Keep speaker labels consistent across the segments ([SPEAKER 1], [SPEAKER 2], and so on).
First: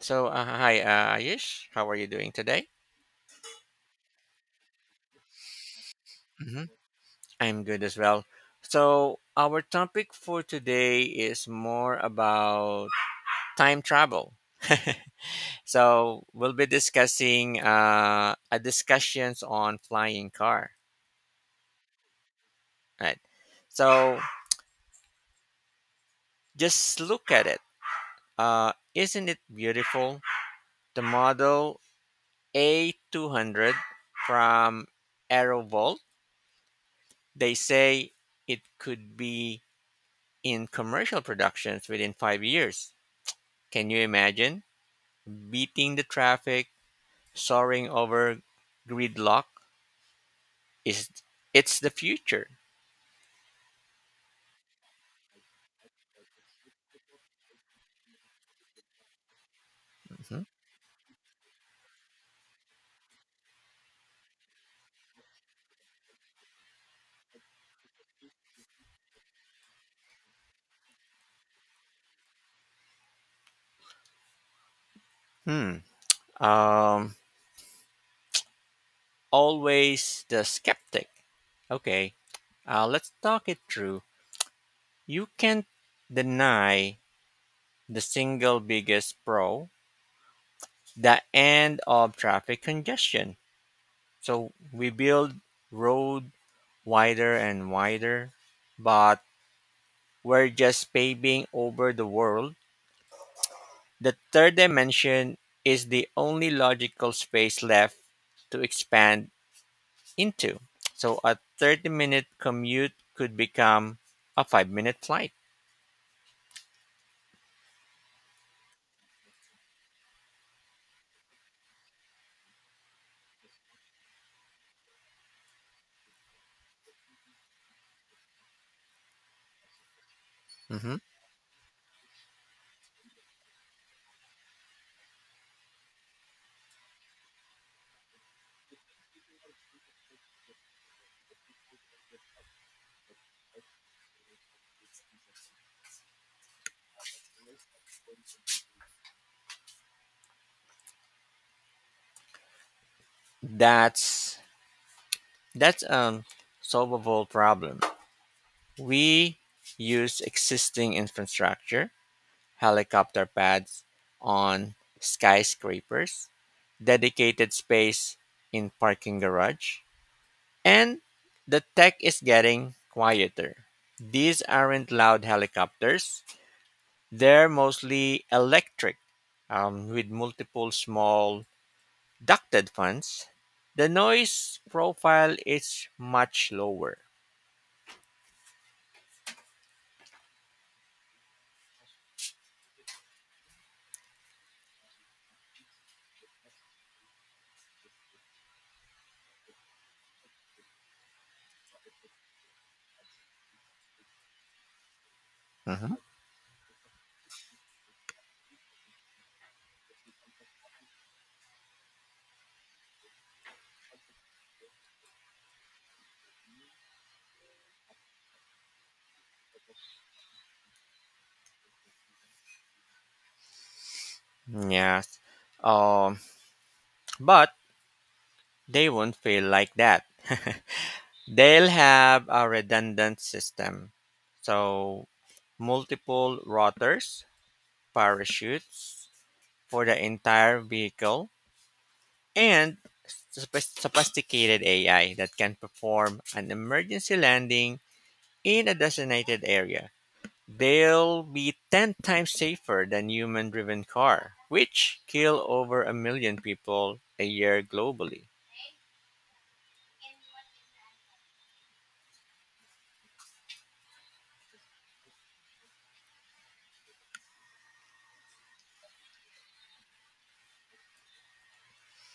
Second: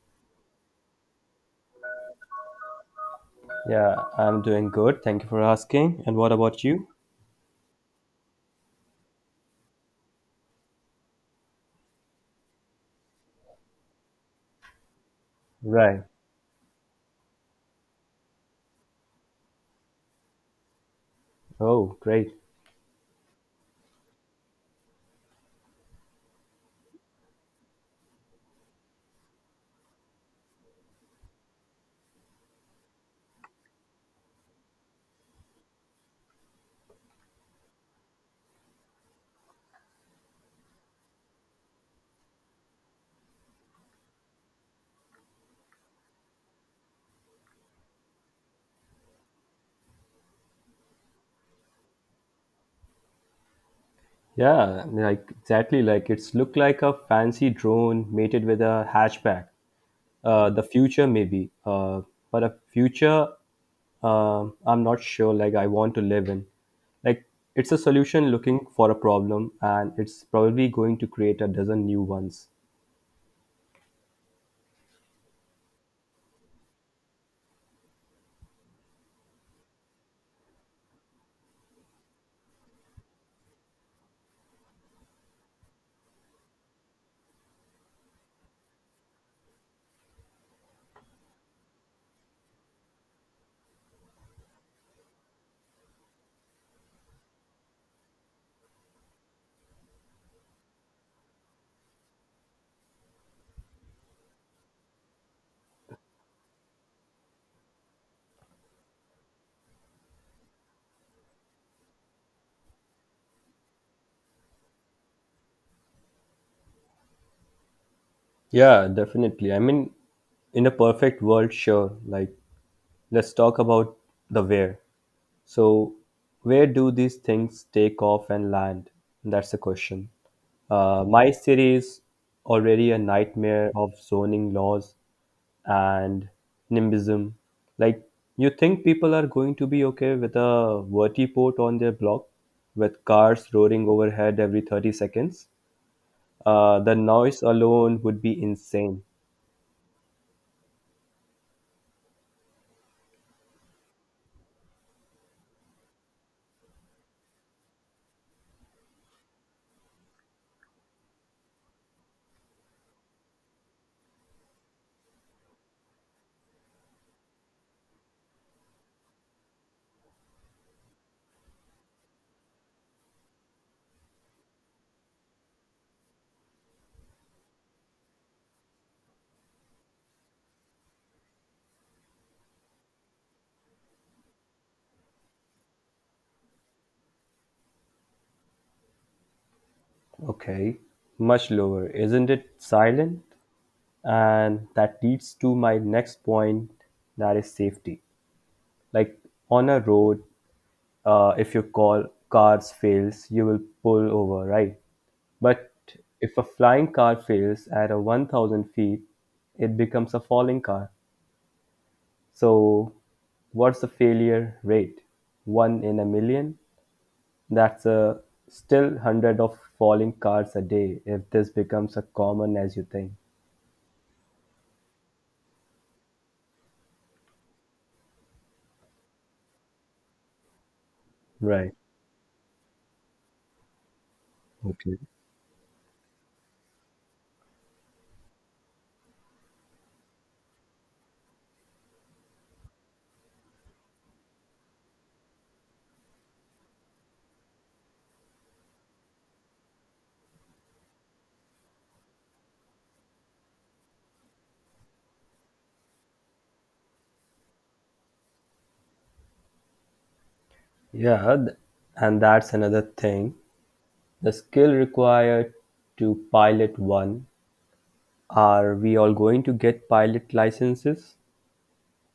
[SPEAKER 1] Hi, Ayush. How are you doing today?
[SPEAKER 2] Yeah, I'm doing good. Thank you for asking. And what about
[SPEAKER 1] Hmm.
[SPEAKER 2] you?
[SPEAKER 1] I'm good as well. So, our topic for today is more about time travel.
[SPEAKER 2] Right.
[SPEAKER 1] We'll be discussing a discussions on flying car.
[SPEAKER 2] Oh, great.
[SPEAKER 1] Right. So, just look at it. Isn't it beautiful? The model A200 from Aerovolt. They say it could be in commercial productions within 5 years. Can you imagine? Beating the traffic, soaring over gridlock is it's the future.
[SPEAKER 2] Yeah, like exactly. Like it's looked like a fancy drone mated with a hatchback.
[SPEAKER 1] Mhm.
[SPEAKER 2] The future maybe. But a future, I'm not sure. Like I want to live in. Like it's a solution looking for a problem, and it's probably going to create a dozen new ones.
[SPEAKER 1] Hmm. Um, Always the skeptic. Okay, let's talk it through. You can't deny the single biggest pro, the end of traffic congestion. So we build road wider and wider, but we're just paving over the world. The third dimension is the only logical space left to expand into. So a 30-minute commute could become a 5-minute flight.
[SPEAKER 2] Yeah, definitely. I mean, in a perfect world, sure. Like, let's talk about the where. So, where do these things take off and land? That's the question.
[SPEAKER 1] Mhm.
[SPEAKER 2] My city is already a nightmare of zoning laws and nimbism. Like, you think people are going to be okay with a vertiport on their block with cars roaring overhead every 30 seconds? The noise alone would be insane.
[SPEAKER 1] That's that's a solvable problem. We use existing infrastructure, helicopter pads on skyscrapers, dedicated space in parking garage, and the tech is getting quieter. These aren't loud helicopters, they're mostly electric with multiple small ducted fans. The noise profile is much lower.
[SPEAKER 2] Okay, much lower. Isn't it silent? And that leads to my next point that is safety. Like on a road, if your cars fails, you will pull over, right? But
[SPEAKER 1] Mhm.
[SPEAKER 2] if a flying car fails at a 1,000 feet, it becomes a falling car. So, what's the failure rate? One in a million? That's a still hundred of falling cards a day if this becomes as common as you think.
[SPEAKER 1] Yes. Um, but they won't feel like that. They'll
[SPEAKER 2] Right.
[SPEAKER 1] have a redundant system.
[SPEAKER 2] Okay.
[SPEAKER 1] So, multiple rotors, parachutes for the entire vehicle, and sophisticated AI that can perform an emergency landing in a designated area. They'll be 10 times safer than human driven car, which kill over a million people a year globally.
[SPEAKER 2] Yeah, and that's another thing. The skill required to pilot one. Are we all going to get pilot licenses?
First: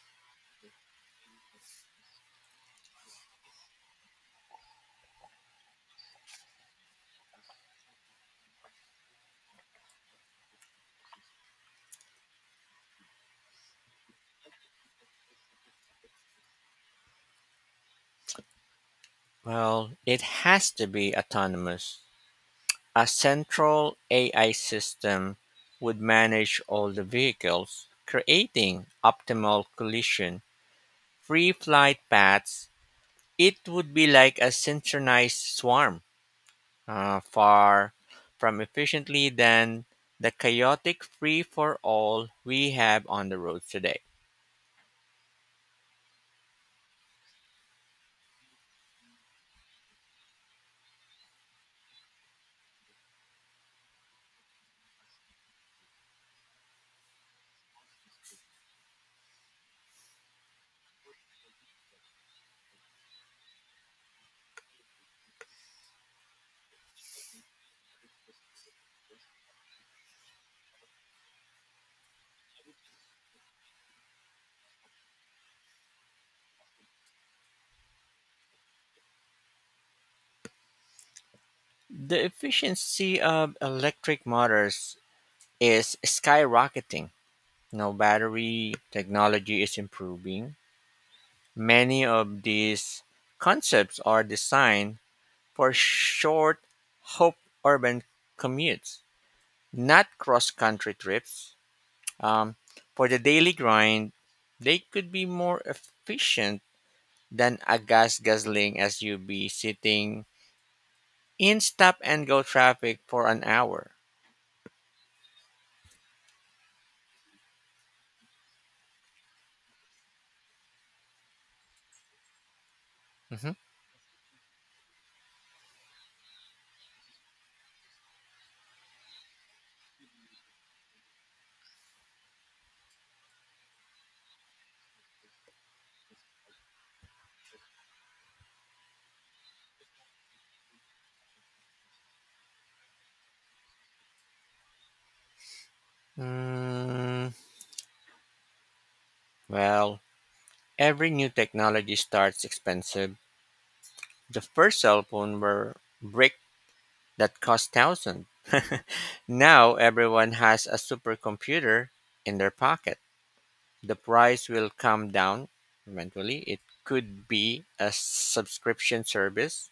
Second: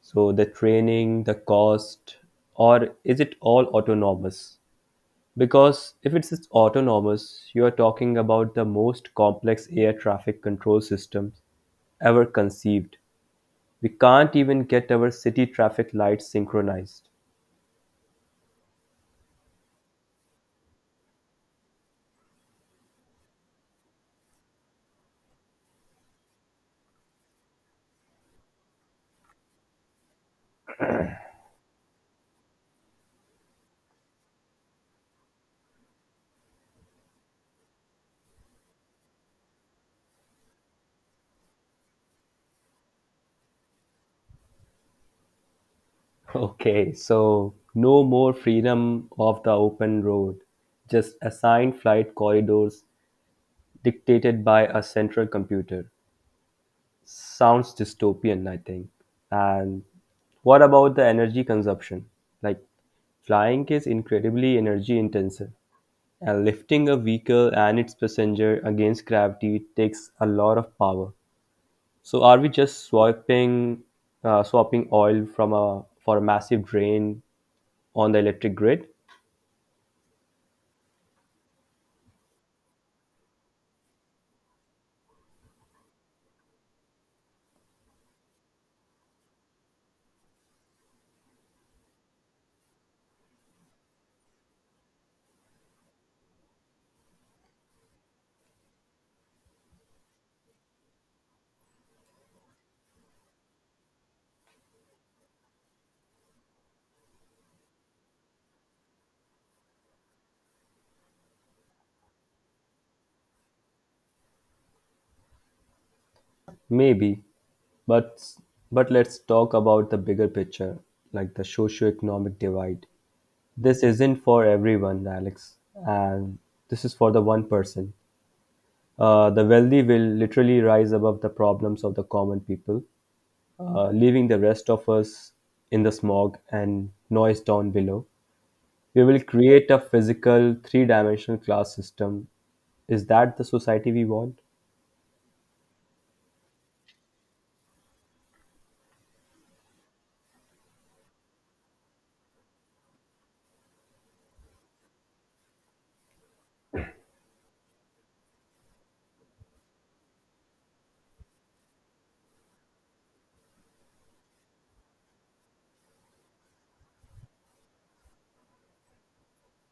[SPEAKER 2] So the training, the cost, or is it all autonomous? Because if it's autonomous, you are talking about the most complex air traffic control systems ever conceived. We can't even get our city traffic lights synchronized.
[SPEAKER 1] Well, it has to be autonomous. A central AI system would manage all the vehicles, creating optimal collision free flight paths. It would be like a synchronized swarm, far from efficiently than the chaotic free for all we have on the roads today.
[SPEAKER 2] Okay, so no more freedom of the open road, just assigned flight corridors dictated by a central computer. Sounds dystopian, I think. And what about the energy consumption? Like, flying is incredibly energy intensive, and lifting a vehicle and its passenger against gravity takes a lot of power. So are we just swapping oil from a for a massive drain on the electric grid?
[SPEAKER 1] The efficiency of electric motors is skyrocketing. No battery technology is improving. Many of these concepts are designed for short, hope urban commutes, not cross country trips. Um, for the daily grind, they could be more efficient than a gas guzzling SUV sitting in stop and go traffic for an hour.
[SPEAKER 2] Maybe, but but let's talk about the bigger picture, like the socio-economic divide.
[SPEAKER 1] Mhm.
[SPEAKER 2] This isn't for everyone, Alex, and this is for the one person. The wealthy will literally rise above the problems of the common people, leaving the rest of us in the smog and noise down below. We will create a physical, three dimensional class system. Is that the society we want?
[SPEAKER 1] Mm, well, every new technology starts expensive. The first cell phone were brick that cost thousands. Now everyone has a supercomputer in their pocket. The price will come down eventually. It could be a subscription service,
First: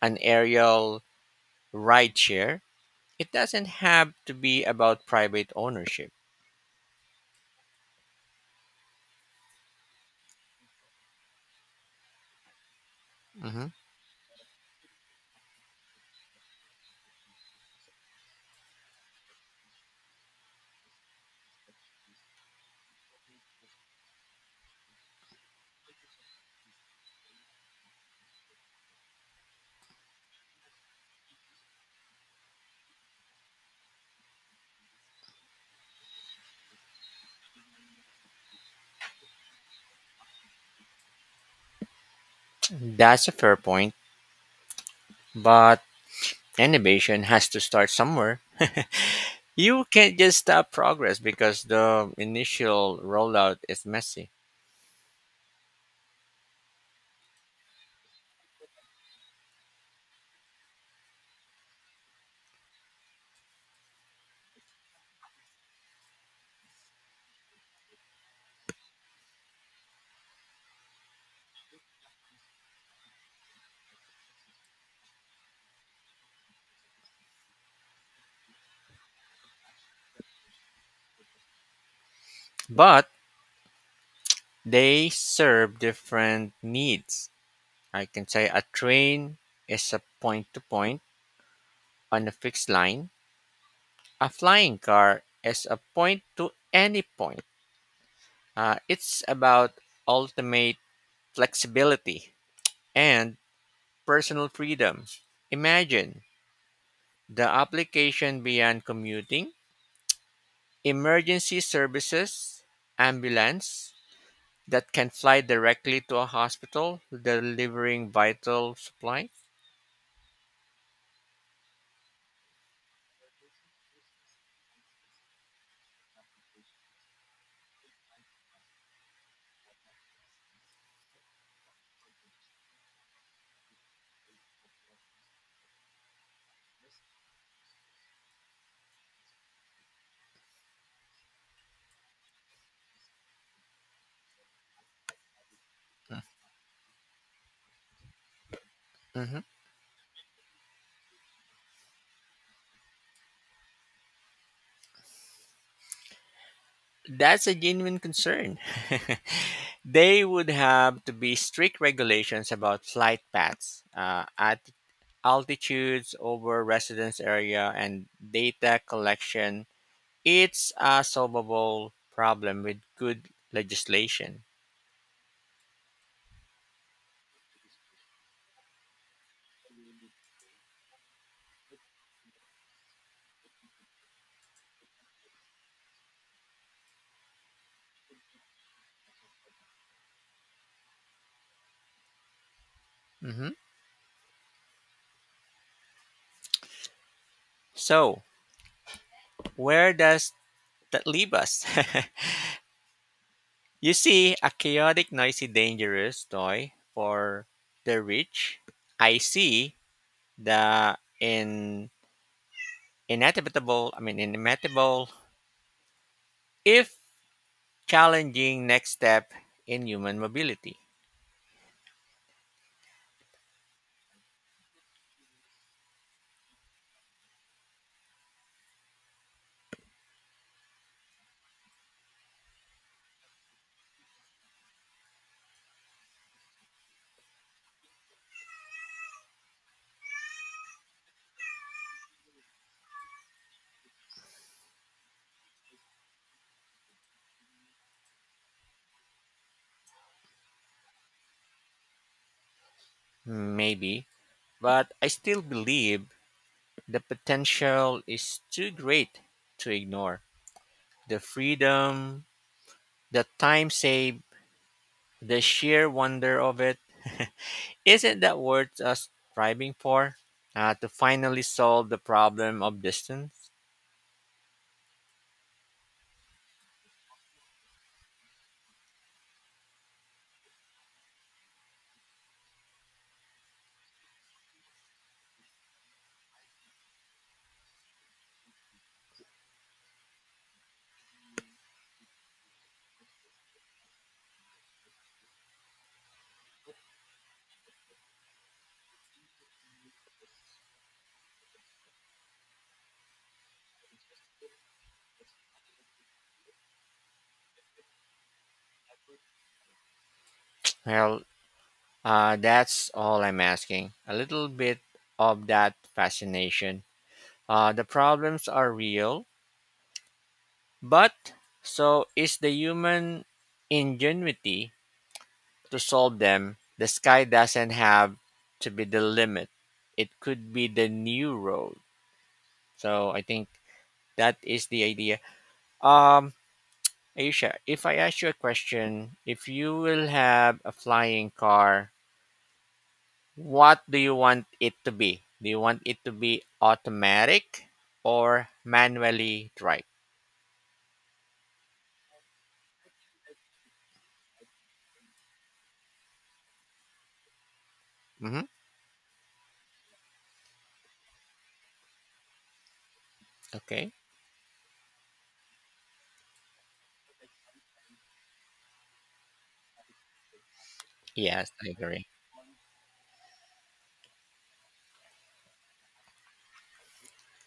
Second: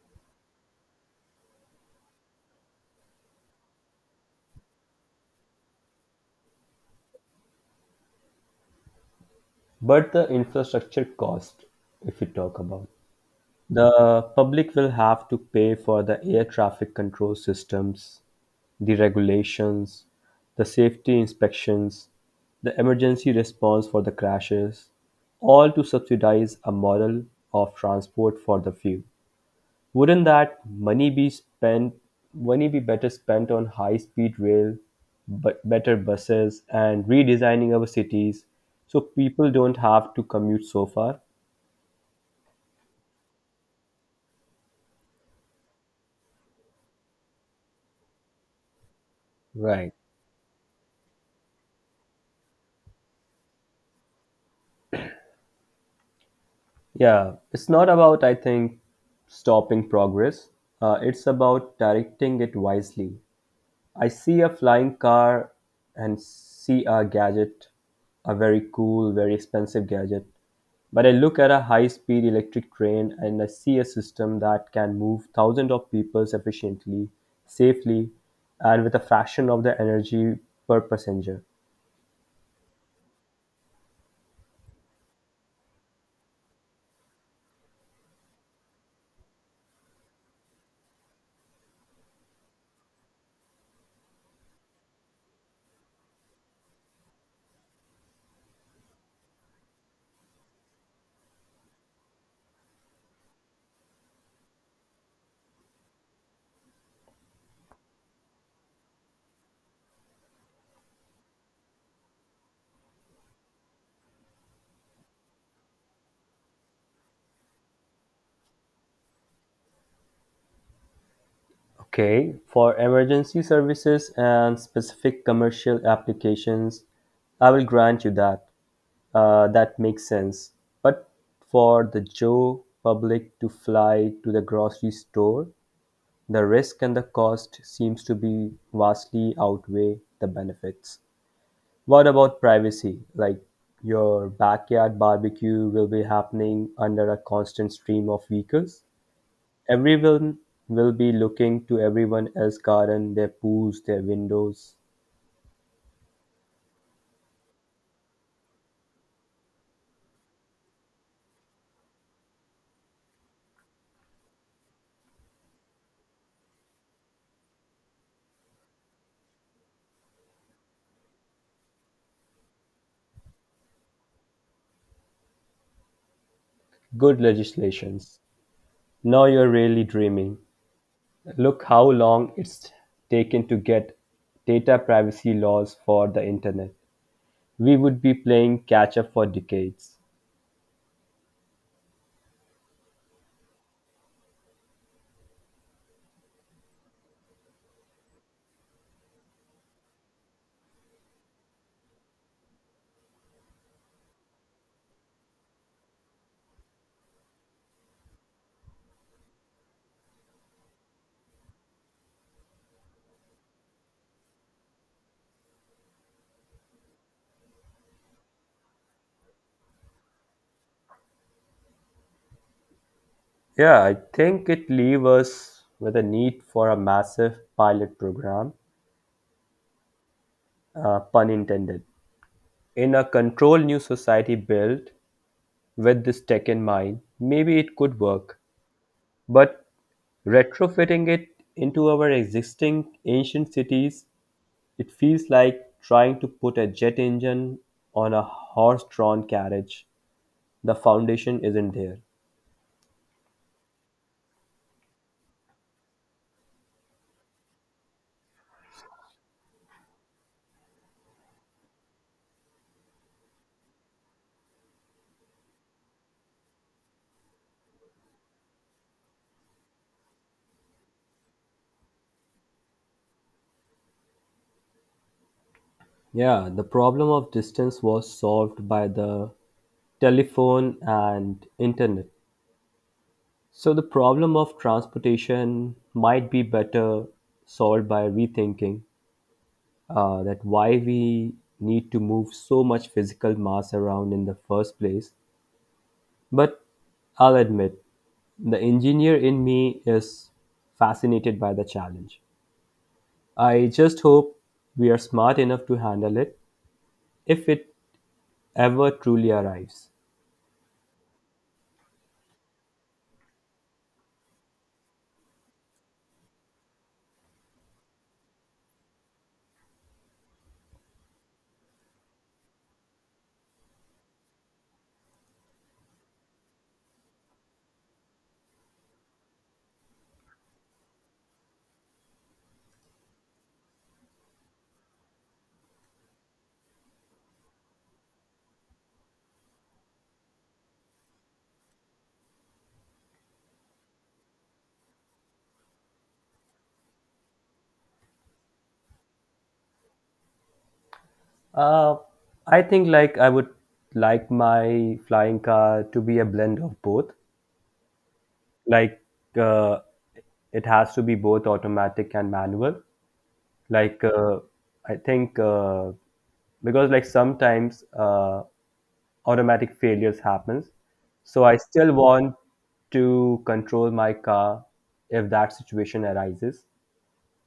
[SPEAKER 1] an aerial rideshare. It doesn't have to be about private ownership.
[SPEAKER 2] But the infrastructure cost, if we talk about,
[SPEAKER 1] Mhm.
[SPEAKER 2] the public will have to pay for the air traffic control systems, the regulations, the safety inspections, the emergency response for the crashes, all to subsidize a model of transport for the few. Wouldn't that money be spent money be better spent on high speed rail, but better buses and redesigning our cities so people don't have to commute so far?
[SPEAKER 1] That's a fair point, but innovation has to start somewhere. You
[SPEAKER 2] Right.
[SPEAKER 1] can't just stop progress because the initial rollout is messy.
[SPEAKER 2] Yeah, it's not about I think stopping progress. It's about directing it wisely. I see a flying car and see a gadget, a very cool, very expensive gadget. But I look at a high speed electric train and I see a system that can move thousands of people efficiently, safely, and with a fraction of the energy per passenger.
[SPEAKER 1] But they serve different needs. I can say a train is a point to point on a fixed line. A flying car is a point to any point. It's about ultimate flexibility and personal freedom. Imagine the application beyond commuting, emergency services, ambulance that can fly directly to a hospital delivering vital supplies.
[SPEAKER 2] Okay, for emergency services and specific commercial applications, I will grant you that. That makes sense. But for the Joe public to fly to the grocery store, the risk and the cost seems to be vastly outweigh the benefits. What about privacy? Like your backyard barbecue will be happening under a constant stream of vehicles?
[SPEAKER 1] Mhm.
[SPEAKER 2] Everyone will be looking to everyone else's garden, their pools, their windows.
[SPEAKER 1] That's a genuine concern. They would have to be strict regulations about flight paths, at altitudes over residence area, and data collection. It's a solvable problem with good legislation.
[SPEAKER 2] Good legislations. Now you're really dreaming. Look how long it's taken to get data privacy laws for the internet. We would be playing catch up for decades.
[SPEAKER 1] Mhm. So, where does that leave us? You see, a chaotic, noisy, dangerous toy for the rich. I see the inevitable, I mean, inimitable, if challenging next step in human mobility.
[SPEAKER 2] Yeah, I think it leaves us with a need for a massive pilot program, pun intended. In a controlled new society built with this tech in mind, maybe it could work. But retrofitting it into our existing ancient cities, it feels like trying to put a jet engine on a horse drawn carriage. The foundation isn't there.
[SPEAKER 1] Maybe, but I still believe the potential is too great to ignore. The freedom, the time saved, the sheer wonder of it. Isn't that worth us striving for? To finally solve the problem of distance?
[SPEAKER 2] Yeah, the problem of distance was solved by the telephone and internet. So the problem of transportation might be better solved by rethinking that why we need to move so much physical mass around in the first place. But I'll admit, the engineer in me is fascinated by the challenge. I just hope we are smart enough to handle it if it ever truly arrives.
[SPEAKER 1] Well, that's all I'm asking. A little bit of that fascination. The problems are real, but so is the human ingenuity to solve them. The sky doesn't have to be the limit. It could be the new road. So I think that is the idea. Um, Aisha, if I ask you a question, if you will have a flying car, what do you want it to be? Do you want it to be automatic or manually drive?
[SPEAKER 2] Uh, I think like I would like my flying car to be a blend of both.
[SPEAKER 1] Mm-hmm.
[SPEAKER 2] Like uh, it has to be both automatic and manual.
[SPEAKER 1] Okay.
[SPEAKER 2] Like I think Because sometimes automatic failures happens, so
[SPEAKER 1] Yes,
[SPEAKER 2] I
[SPEAKER 1] I
[SPEAKER 2] still
[SPEAKER 1] agree.
[SPEAKER 2] want to control my car if that situation arises.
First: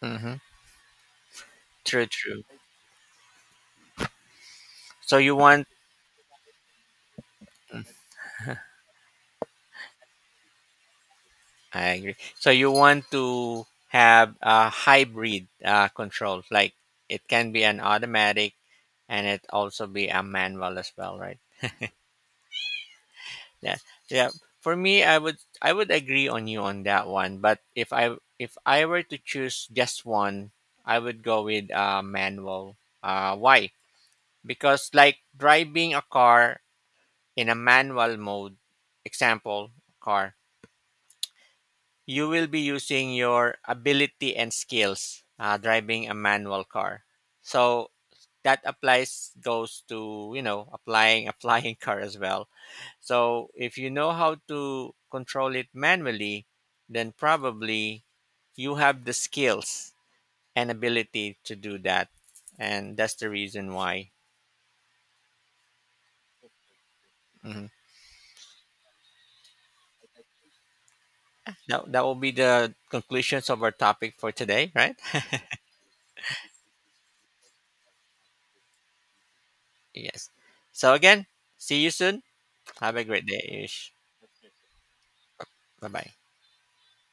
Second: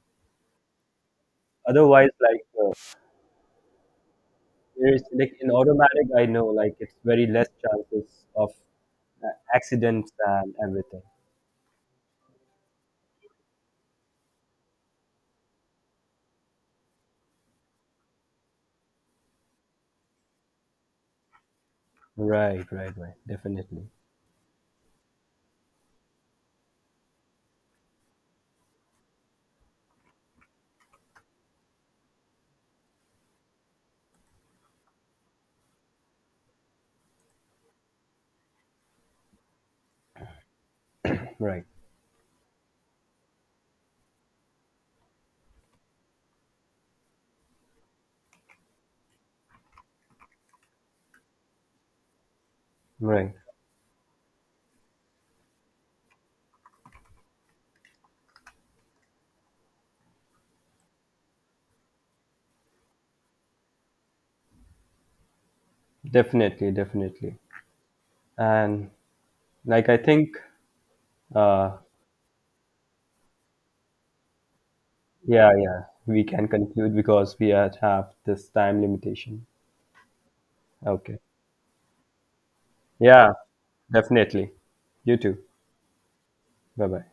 [SPEAKER 1] Mm-hmm. True,
[SPEAKER 2] Otherwise,
[SPEAKER 1] true.
[SPEAKER 2] there's
[SPEAKER 1] So
[SPEAKER 2] like
[SPEAKER 1] you
[SPEAKER 2] in
[SPEAKER 1] want.
[SPEAKER 2] automatic, I know like it's very less chances of uh, accidents and everything.
[SPEAKER 1] I agree. So you want to have a hybrid control, like it can be an automatic and it also be a manual as well, right?
[SPEAKER 2] Right, right, right.
[SPEAKER 1] Yeah,
[SPEAKER 2] Definitely.
[SPEAKER 1] yeah. For me, I would agree on you on that one. But if I were to choose just one, I would go with manual. Why? Because like driving a car in a manual mode, example car,
[SPEAKER 2] Right,
[SPEAKER 1] you will be using your ability and skills driving a manual car, so that applies goes to you know applying a flying car as well.
[SPEAKER 2] right.
[SPEAKER 1] So if you know how to control it manually, then probably you have the skills and ability to do that, and that's the reason why.
[SPEAKER 2] Definitely, definitely.
[SPEAKER 1] Mhm.
[SPEAKER 2] And like I think uh,
[SPEAKER 1] That will be the conclusions of our topic for today, right?
[SPEAKER 2] yeah, yeah. We can conclude because we are- have this time limitation.
[SPEAKER 1] Yes, so
[SPEAKER 2] Okay.
[SPEAKER 1] again, see you soon. Have a great
[SPEAKER 2] Yeah,
[SPEAKER 1] day, ish.
[SPEAKER 2] definitely. You too.
[SPEAKER 1] Bye bye.
[SPEAKER 2] Bye bye.